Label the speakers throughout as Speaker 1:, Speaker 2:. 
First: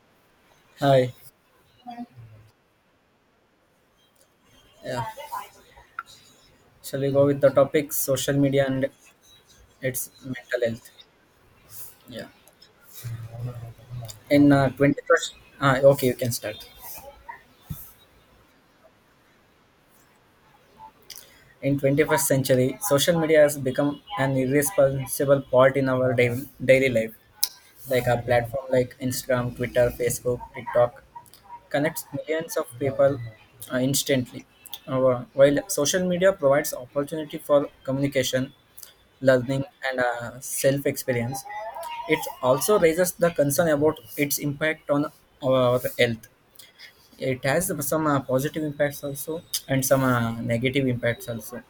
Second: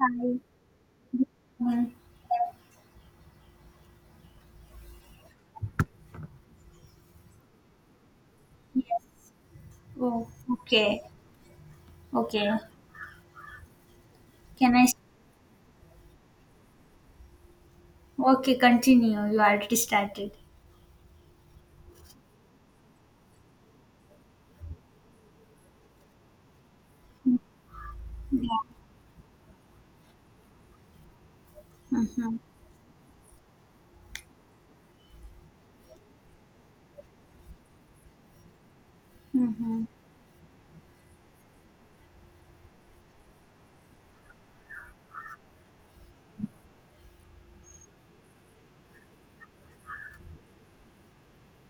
Speaker 1: Hi.
Speaker 2: Hi.
Speaker 1: One.
Speaker 2: Yeah. Shall we go with the topic social media and
Speaker 1: Yes.
Speaker 2: its
Speaker 1: Oh,
Speaker 2: mental health?
Speaker 1: okay.
Speaker 2: Yeah.
Speaker 1: Okay.
Speaker 2: In
Speaker 1: Can I?
Speaker 2: 21st, okay, you can start.
Speaker 1: Okay, continue. You already started.
Speaker 2: In 21st century, social media has become an irresponsible part in our daily life. Like a platform
Speaker 1: Yeah.
Speaker 2: like Instagram, Twitter, Facebook, TikTok connects
Speaker 1: Mm-hmm.
Speaker 2: millions of people instantly. While social media provides opportunity for communication, learning,
Speaker 1: Mm-hmm.
Speaker 2: and self experience. It also raises the concern about its impact on our health. It has some positive impacts also and some negative impacts also.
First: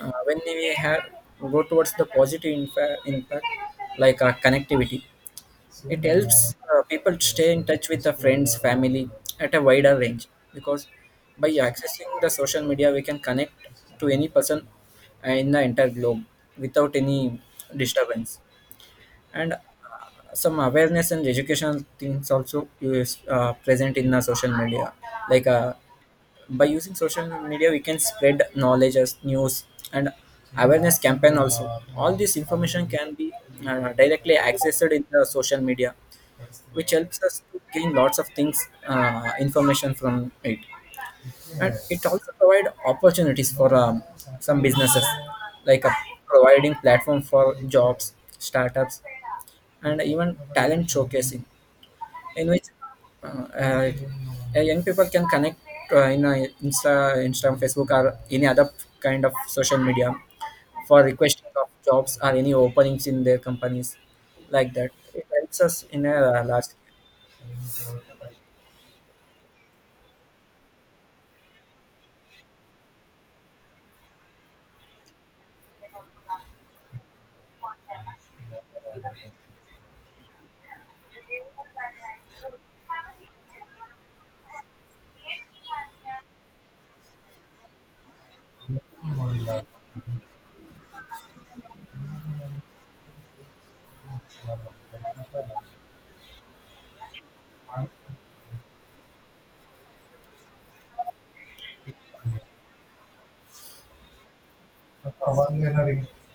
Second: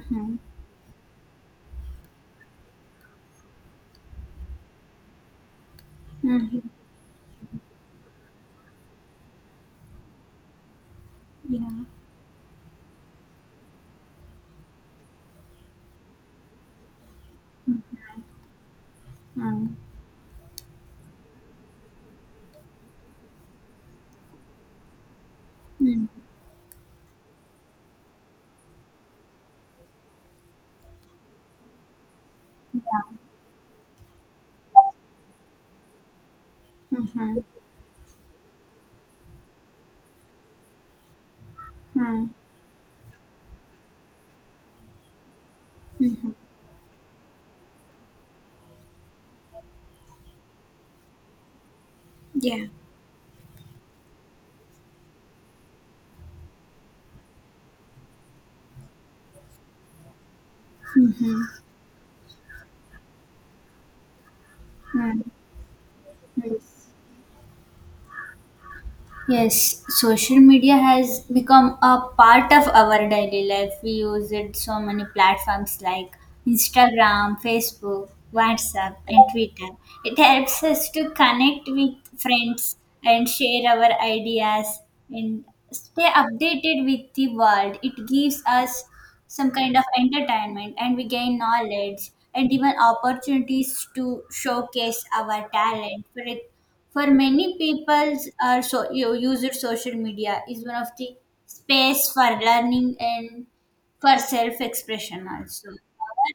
Speaker 2: When we have go towards the impact, like connectivity. It helps
Speaker 1: Mm-hmm.
Speaker 2: people to stay in touch with their friends, family at a wider range because by
Speaker 1: Yeah.
Speaker 2: accessing the social media, we can connect to any person in the entire globe without any disturbance. And
Speaker 1: Mm-hmm.
Speaker 2: some awareness and educational things also is present in the social media. Like
Speaker 1: Mm-hmm.
Speaker 2: by using social media, we can spread knowledge as news and awareness campaign also. All this information can
Speaker 1: Yeah.
Speaker 2: be directly accessed in the social media which
Speaker 1: Mm-hmm.
Speaker 2: helps
Speaker 1: Mm-hmm.
Speaker 2: us to gain lots of things information from it, and it
Speaker 1: Mm-hmm.
Speaker 2: also provide opportunities for some businesses, like providing platform for jobs startups and even talent showcasing in
Speaker 1: Yeah.
Speaker 2: which uh, uh, young people can connect in instagram facebook or any other kind of social media for requesting
Speaker 1: Mm-hmm.
Speaker 2: of jobs or any openings in their companies like that
Speaker 1: Mm-hmm.
Speaker 2: it helps us in a large
Speaker 1: Yes. Yes, social media has become a part of our daily life. We use it so many platforms like Instagram, Facebook, WhatsApp, and Twitter. It helps us to connect with friends and share our ideas and stay updated with the world. It gives us some kind of entertainment, and we gain knowledge and even opportunities to showcase our talent. For it, for many people, our so, you use of social media is one of the space for learning and for self-expression also.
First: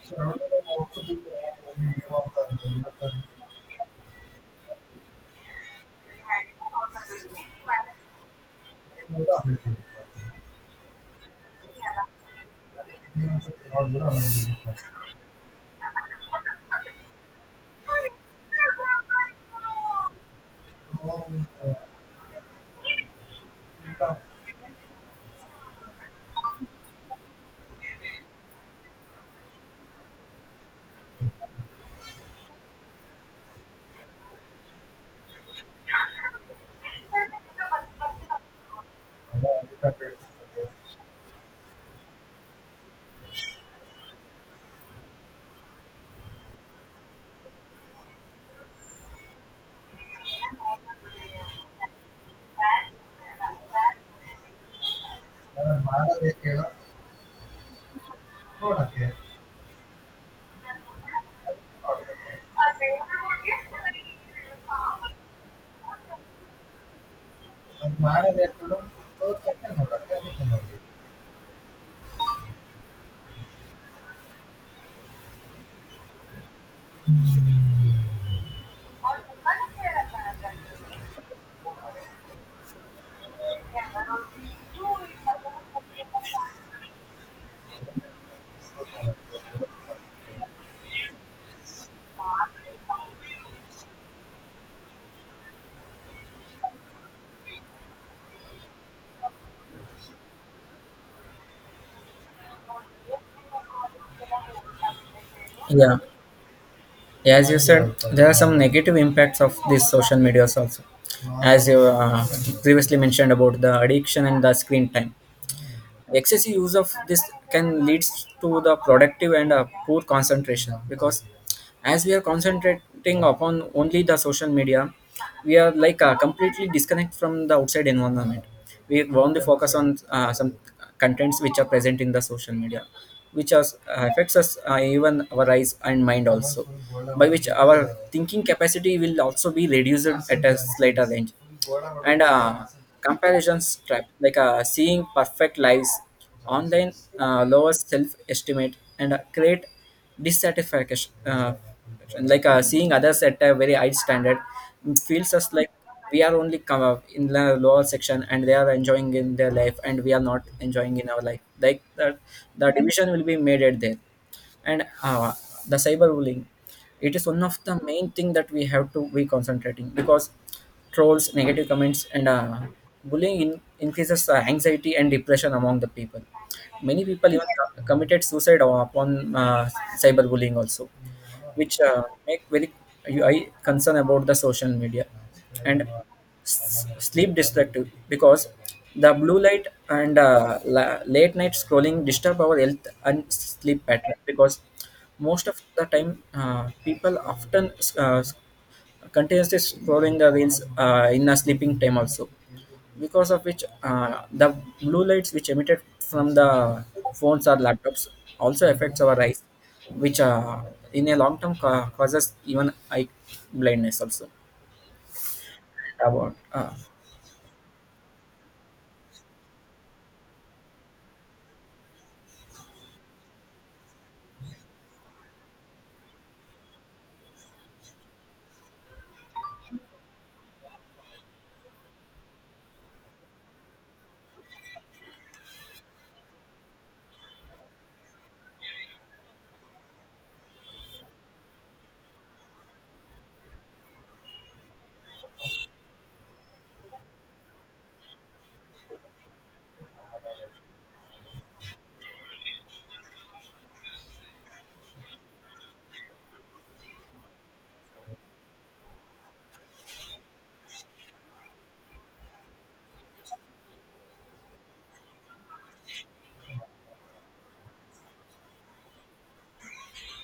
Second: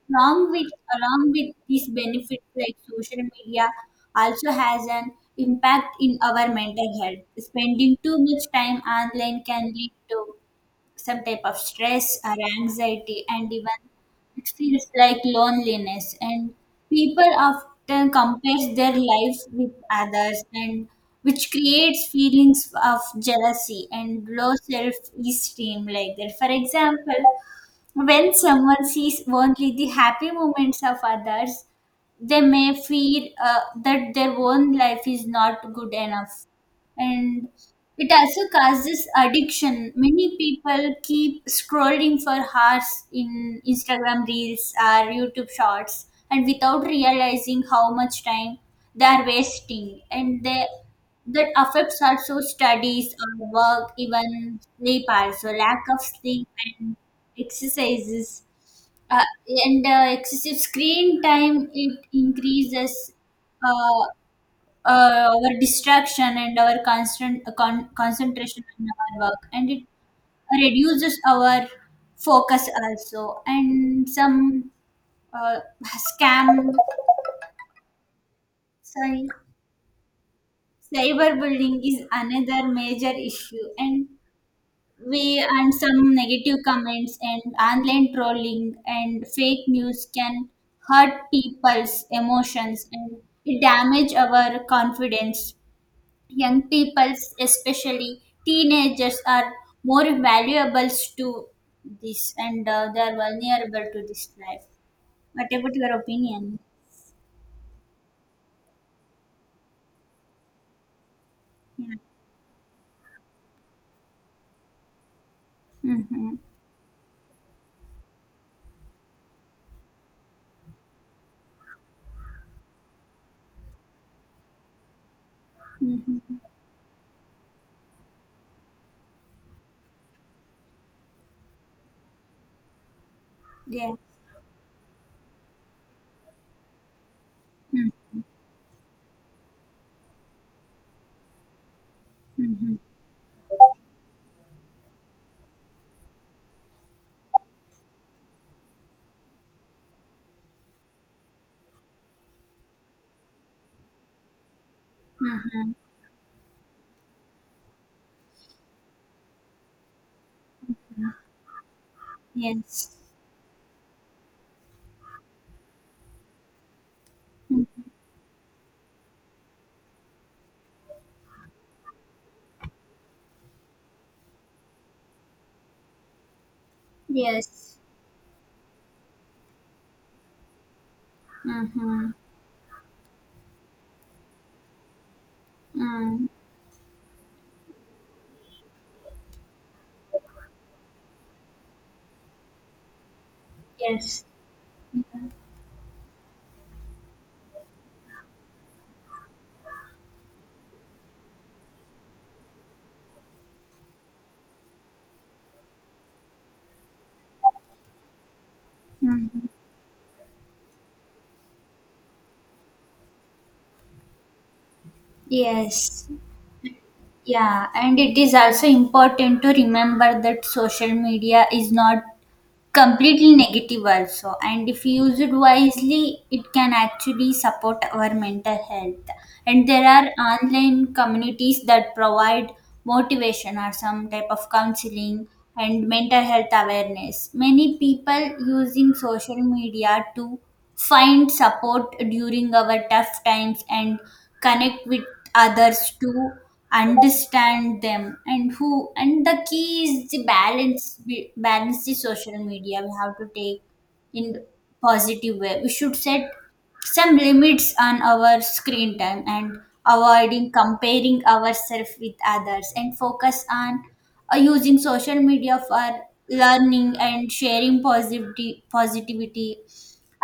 Speaker 1: Along with along with these benefits, like social media, also has an impact in our mental health. Spending too much time online can lead to some type of stress or anxiety, and even it feels like loneliness, and people often compare their life with others, and which creates feelings of jealousy and low self-esteem, like that for example, when someone sees only the happy moments of others, they may feel that their own life is not good enough. And it also causes addiction. Many people keep scrolling for hours in Instagram reels or YouTube shorts and without realizing how much time they are wasting, and they, that affects also studies or work, even sleep also, lack of sleep and exercises, and excessive screen time, it increases uh, our distraction and our constant concentration on our work, and it reduces our focus also, and some uh, scam, sorry, cyberbullying is another major issue. And we, and some negative comments and online trolling and fake news can hurt people's emotions, and it damage our confidence. Young people, especially teenagers, are more valuable to this, and they are vulnerable to this life. What about your
Speaker 2: yeah.
Speaker 1: opinion?
Speaker 2: Yeah, as you said, there are some negative impacts of these social medias also, as you
Speaker 1: Yeah.
Speaker 2: previously mentioned about the addiction and the screen time.
Speaker 1: Mm-hmm.
Speaker 2: Excessive use of this can lead to the productive and poor concentration because as we are concentrating upon only the social media we are like
Speaker 1: Mm-hmm.
Speaker 2: completely disconnect from the outside environment. We only focus on some contents which are present in the social media which are,
Speaker 1: Yeah.
Speaker 2: affects us even our eyes and mind also, by which our
Speaker 1: Mm-hmm.
Speaker 2: thinking capacity will also be reduced at a later range. And comparison trap, like seeing perfect lives online lowers self-estimate and create dissatisfaction, like seeing others at a very high standard feels us like
Speaker 1: Mm-hmm.
Speaker 2: we are only come up in the lower section and they are enjoying in their life and we are not enjoying in our life like that. The
Speaker 1: Yes.
Speaker 2: division will be made at there. And the cyberbullying, it is one of
Speaker 1: Mm.
Speaker 2: the main thing that we have to be concentrating because trolls negative comments and increases anxiety and depression among the people. Many people even
Speaker 1: Yes.
Speaker 2: committed suicide upon cyberbullying also, which
Speaker 1: Mm-hmm.
Speaker 2: make very I concern about the social media. And
Speaker 1: Mm.
Speaker 2: sleep destructive because the blue light and late night scrolling disturb our health and sleep pattern,
Speaker 1: Yes.
Speaker 2: because most of the time people often uh, continuously scrolling the reels in a sleeping time also, because of which the blue lights which emitted from the phones or laptops also affects our eyes,
Speaker 1: Mm-hmm.
Speaker 2: which in a long term causes even eye blindness also
Speaker 1: Yes,
Speaker 2: about
Speaker 1: yeah, and it is also important to remember that social media is not completely negative also, and if used wisely it can actually support our mental health. And there are online communities that provide motivation or some type of counseling and mental health awareness. Many people using social media to find support during our tough times and connect with others to understand them and who, and the key is the balance, balance the social media we have to take in positive way. We should set some limits on our screen time and avoiding comparing ourselves with others and focus on using social media for learning and sharing positivity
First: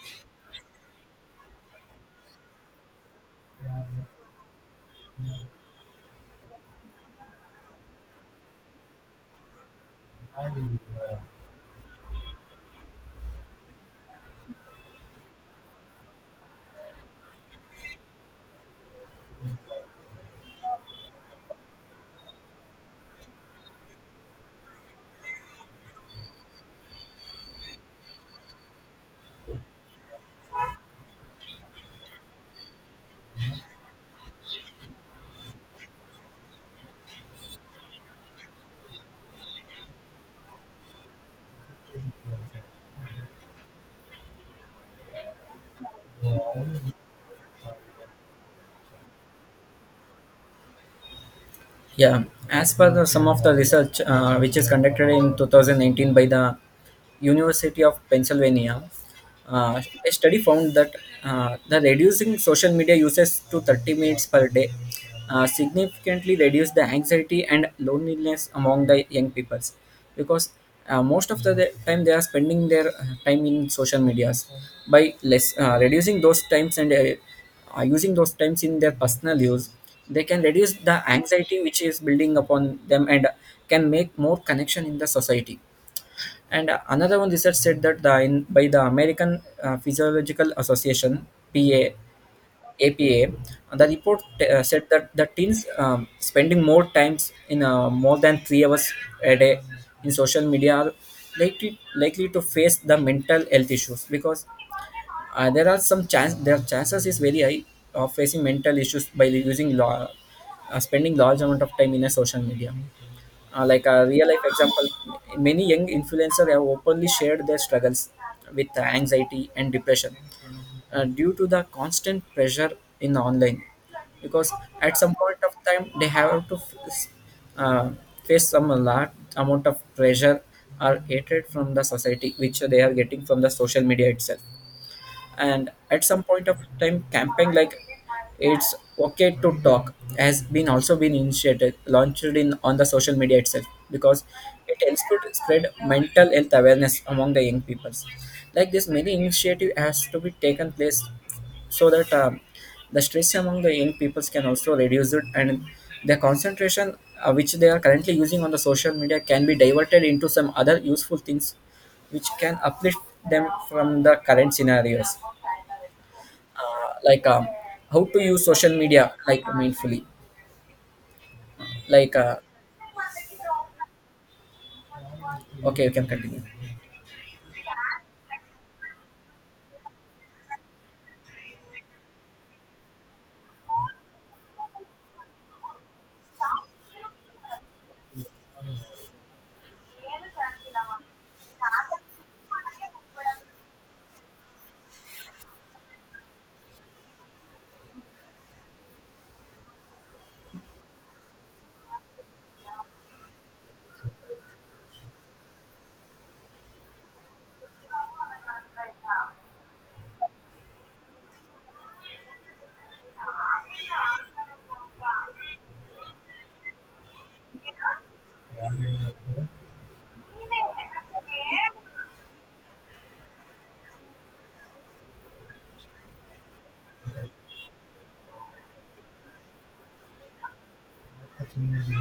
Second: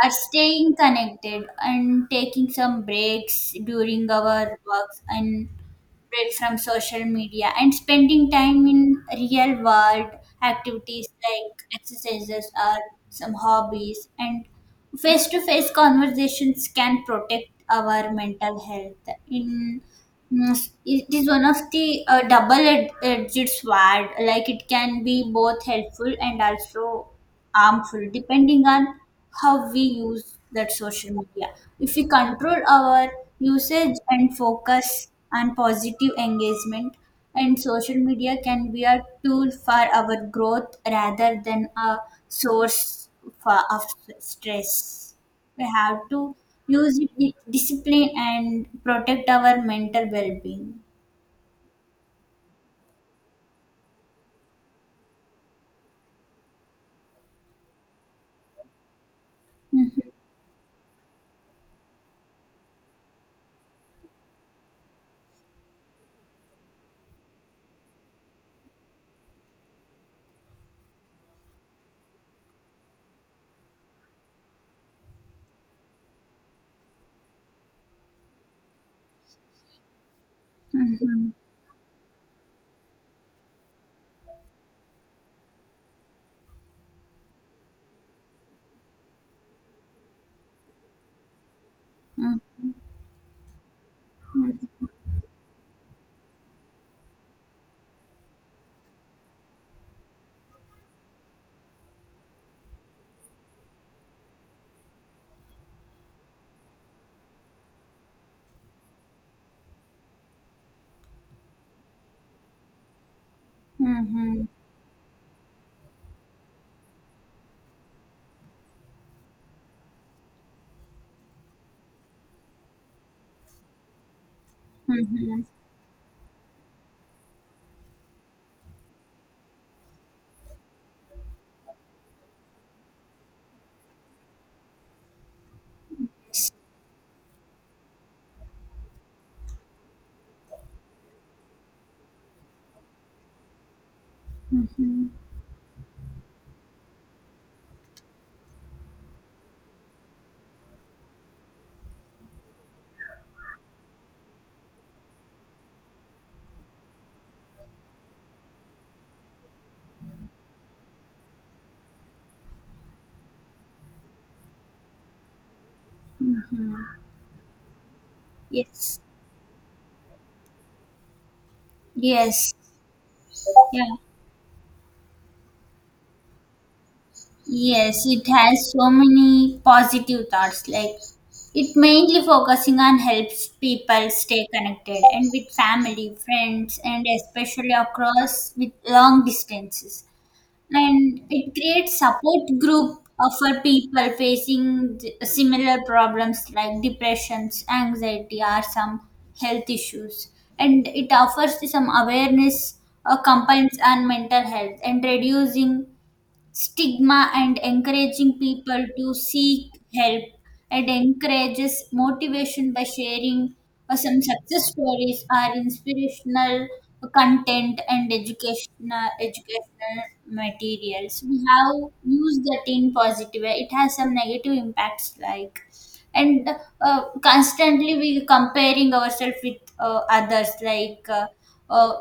Speaker 1: are staying connected and taking some breaks during our works and break from social media and spending time in real world activities like exercises or some hobbies, and face to face conversations can protect our mental health in. Mm, it is one of the double edged sword, like it can be both helpful and also harmful depending on how we use that social media. If we control our usage and focus on positive engagement, and social media can be a tool for our growth rather than a source for, of stress. We have to use it with discipline and protect our mental well-being.
Speaker 2: Yeah, as per the, some of the research which is conducted in 2019 by the University of Pennsylvania,
Speaker 1: Mhm.
Speaker 2: a study found that the reducing social media uses to 30 minutes per day significantly reduce the anxiety and loneliness among the young people, because most of the time they are spending their time in social medias, by less reducing those times and using those times in their personal use they can reduce the
Speaker 1: Mhm.
Speaker 2: anxiety which is building upon them and can make more connection in the society. And another one research said that the in, by the american physiological association, pa, apa, the report said that the teens spending more times in more than 3 hours a day in social media are likely likely to face the mental health issues, because there are some chance their chances is very high of facing mental issues by using law, spending large amount of time in a social media, like a real life
Speaker 1: Mhm.
Speaker 2: example, many young influencers have openly shared their struggles with anxiety and depression due to the constant pressure in online, because at some point
Speaker 1: Mhm.
Speaker 2: of time they have to uh, face some large amount of pressure or hatred from the society which they are getting from the social media itself. And at some point of time camping like it's okay to talk has been also been initiated launched in on the social media itself, because it helps
Speaker 1: Mhm.
Speaker 2: to spread mental health awareness among the young peoples. Like this many initiative has to be taken place so that the stress among the young peoples can also reduce it and the concentration which they are currently using on the social media can be diverted into some other useful things which can uplift them from the current scenarios.
Speaker 1: Mhm.
Speaker 2: Like how to use social
Speaker 1: Yes.
Speaker 2: media like mindfully, like
Speaker 1: Yes, yeah,
Speaker 2: okay you can continue.
Speaker 1: yes, it has so many positive thoughts. Like it mainly focusing on helps people stay connected and with family, friends, and especially across with long distances. And it creates support group for people facing similar problems like depressions, anxiety, or some health issues. And it offers some awareness complaints on mental health and reducing stigma and encouraging people to seek help, and encourages motivation by sharing some success stories or inspirational content and educational materials. We have used that in positive way, it has some negative impacts like. And constantly we comparing ourselves with others, like uh,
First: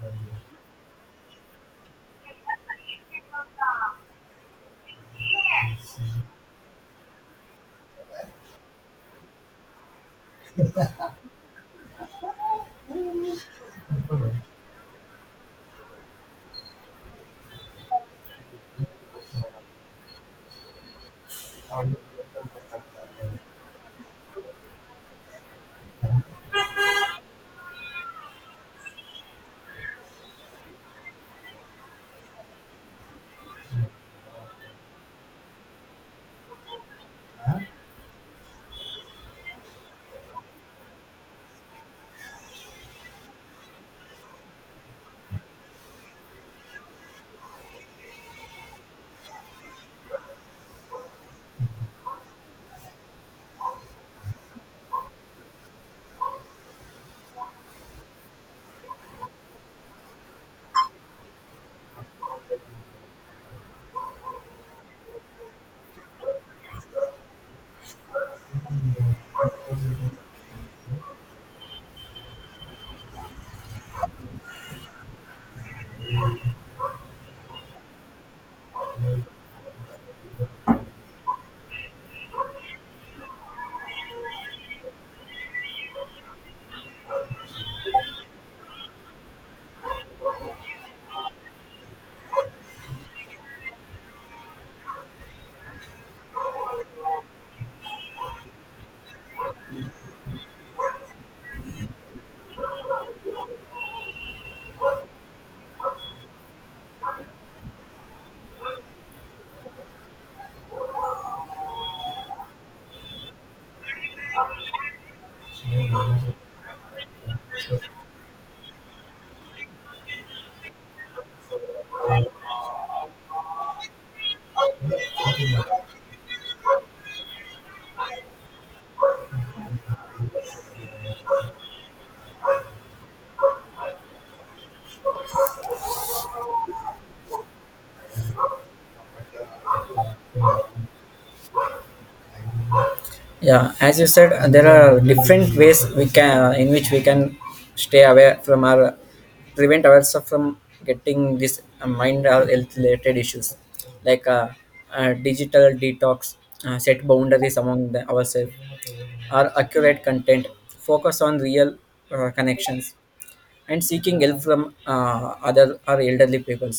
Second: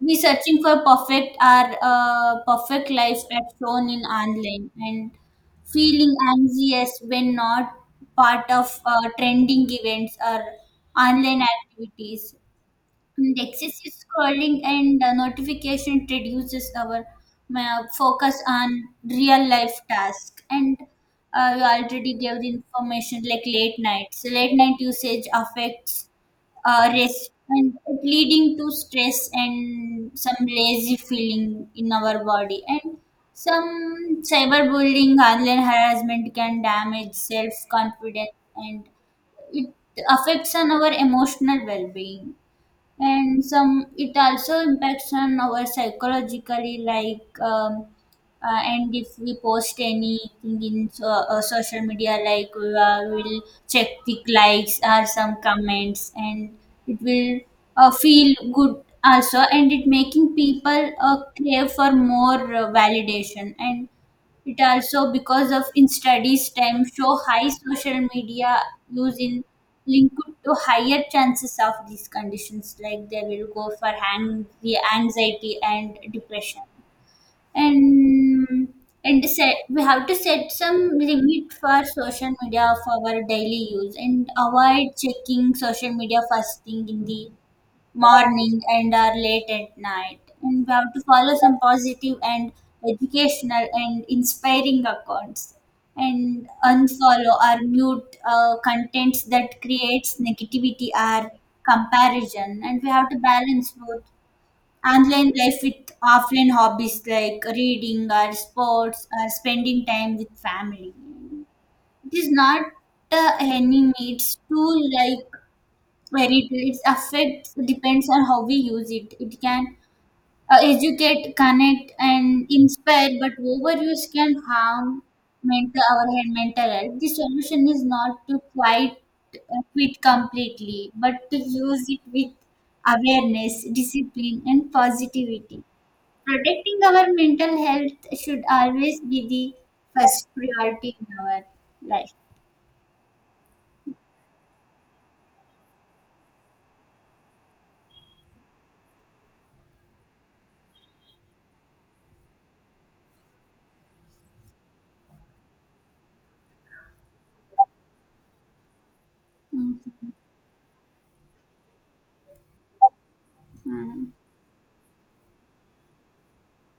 Speaker 1: we searching for perfect our perfect life as shown in online and feeling anxious when not part of trending events or online activities. And excessive scrolling and notification reduces our focus on real life tasks. And you already gave the information like late nights. Late night usage affects rest, and it leading to stress and some lazy feeling in our body, and some cyberbullying, online harassment can damage self-confidence, and it affects on our emotional well-being. And some, it also impacts on our psychologically, like and if we post anything in so, social media, like we we'll check the likes or some comments, and it will feel good also, and it making people crave for more validation. And it also, because of in studies time, show high social media use in linked to higher chances of these conditions, like they will go for hang, the anxiety and depression. And and set, we have to set some limit for social media for our daily use and avoid checking social media first thing in the morning and are late at night, and we have to follow some positive and educational and inspiring accounts and unfollow or mute contents that creates negativity or comparison. And we have to balance both online life with offline hobbies like reading or sports or spending time with family. It is not any needs to, like, where it. Its effect depends on how we use it. It can educate, connect, and inspire, but overuse can harm mental our head mental health. The solution is not to quite quit completely, but to use it with awareness, discipline, and positivity. Protecting our mental health should always be the first priority in our life.
Speaker 2: Yeah, as you said there are different ways we can in which we can stay away from our prevent ourselves from getting this mind or health related issues, like digital detox, set boundaries among the, ourselves or accurate
Speaker 1: Mhm.
Speaker 2: content focus on real connections and
Speaker 1: Mhm.
Speaker 2: seeking help from other or elderly peoples.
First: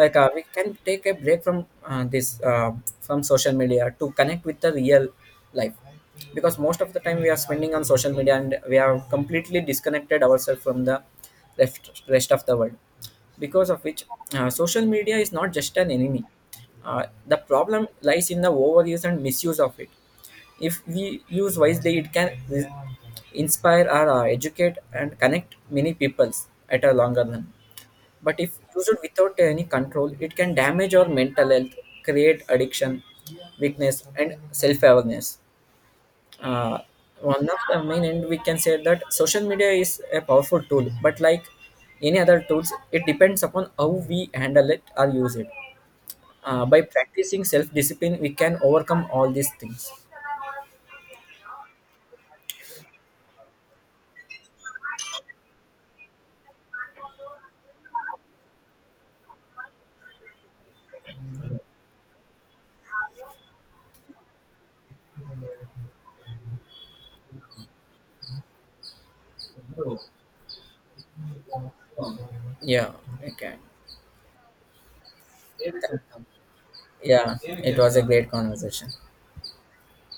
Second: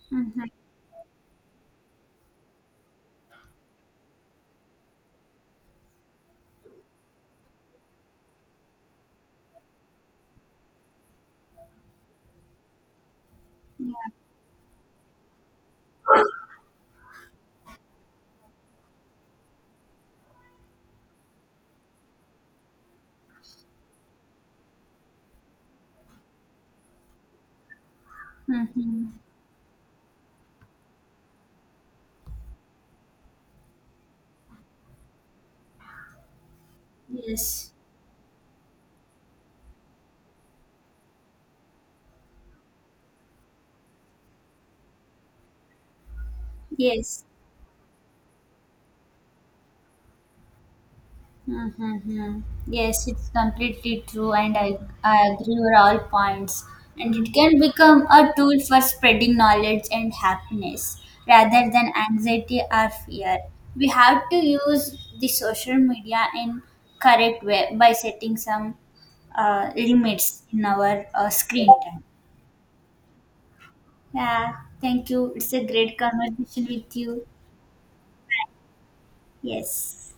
Speaker 2: Like we
Speaker 1: Mhm.
Speaker 2: can take a break from this from social media to connect with the real life, because most of the time we are spending on social media and we have completely disconnected ourselves from the rest of the world, because of
Speaker 1: Yeah.
Speaker 2: which social media is not just an enemy. The problem lies in the overuse and misuse of it. If we use wisely it can inspire or educate and connect many peoples at a longer run, but if used
Speaker 1: Mhm.
Speaker 2: without any control, it can damage our mental health, create addiction, weakness, and self awareness. Uh, One of
Speaker 1: Yes.
Speaker 2: the main end we can say that social media is a powerful tool, but like any other tools, it depends upon how we handle it or use it. By
Speaker 1: Yes.
Speaker 2: practicing self discipline, we can overcome all these things.
Speaker 1: Mm-hmm. Yes, it's completely true, and I agree with all points. And it can become a tool for spreading knowledge and happiness rather than anxiety or fear. We have to use the social media in correct way by setting some limits in our screen time.
Speaker 2: Yeah, we can.
Speaker 1: Yeah, thank you. It's a great conversation with you.
Speaker 2: Yeah, it was a great conversation.
Speaker 1: Yes.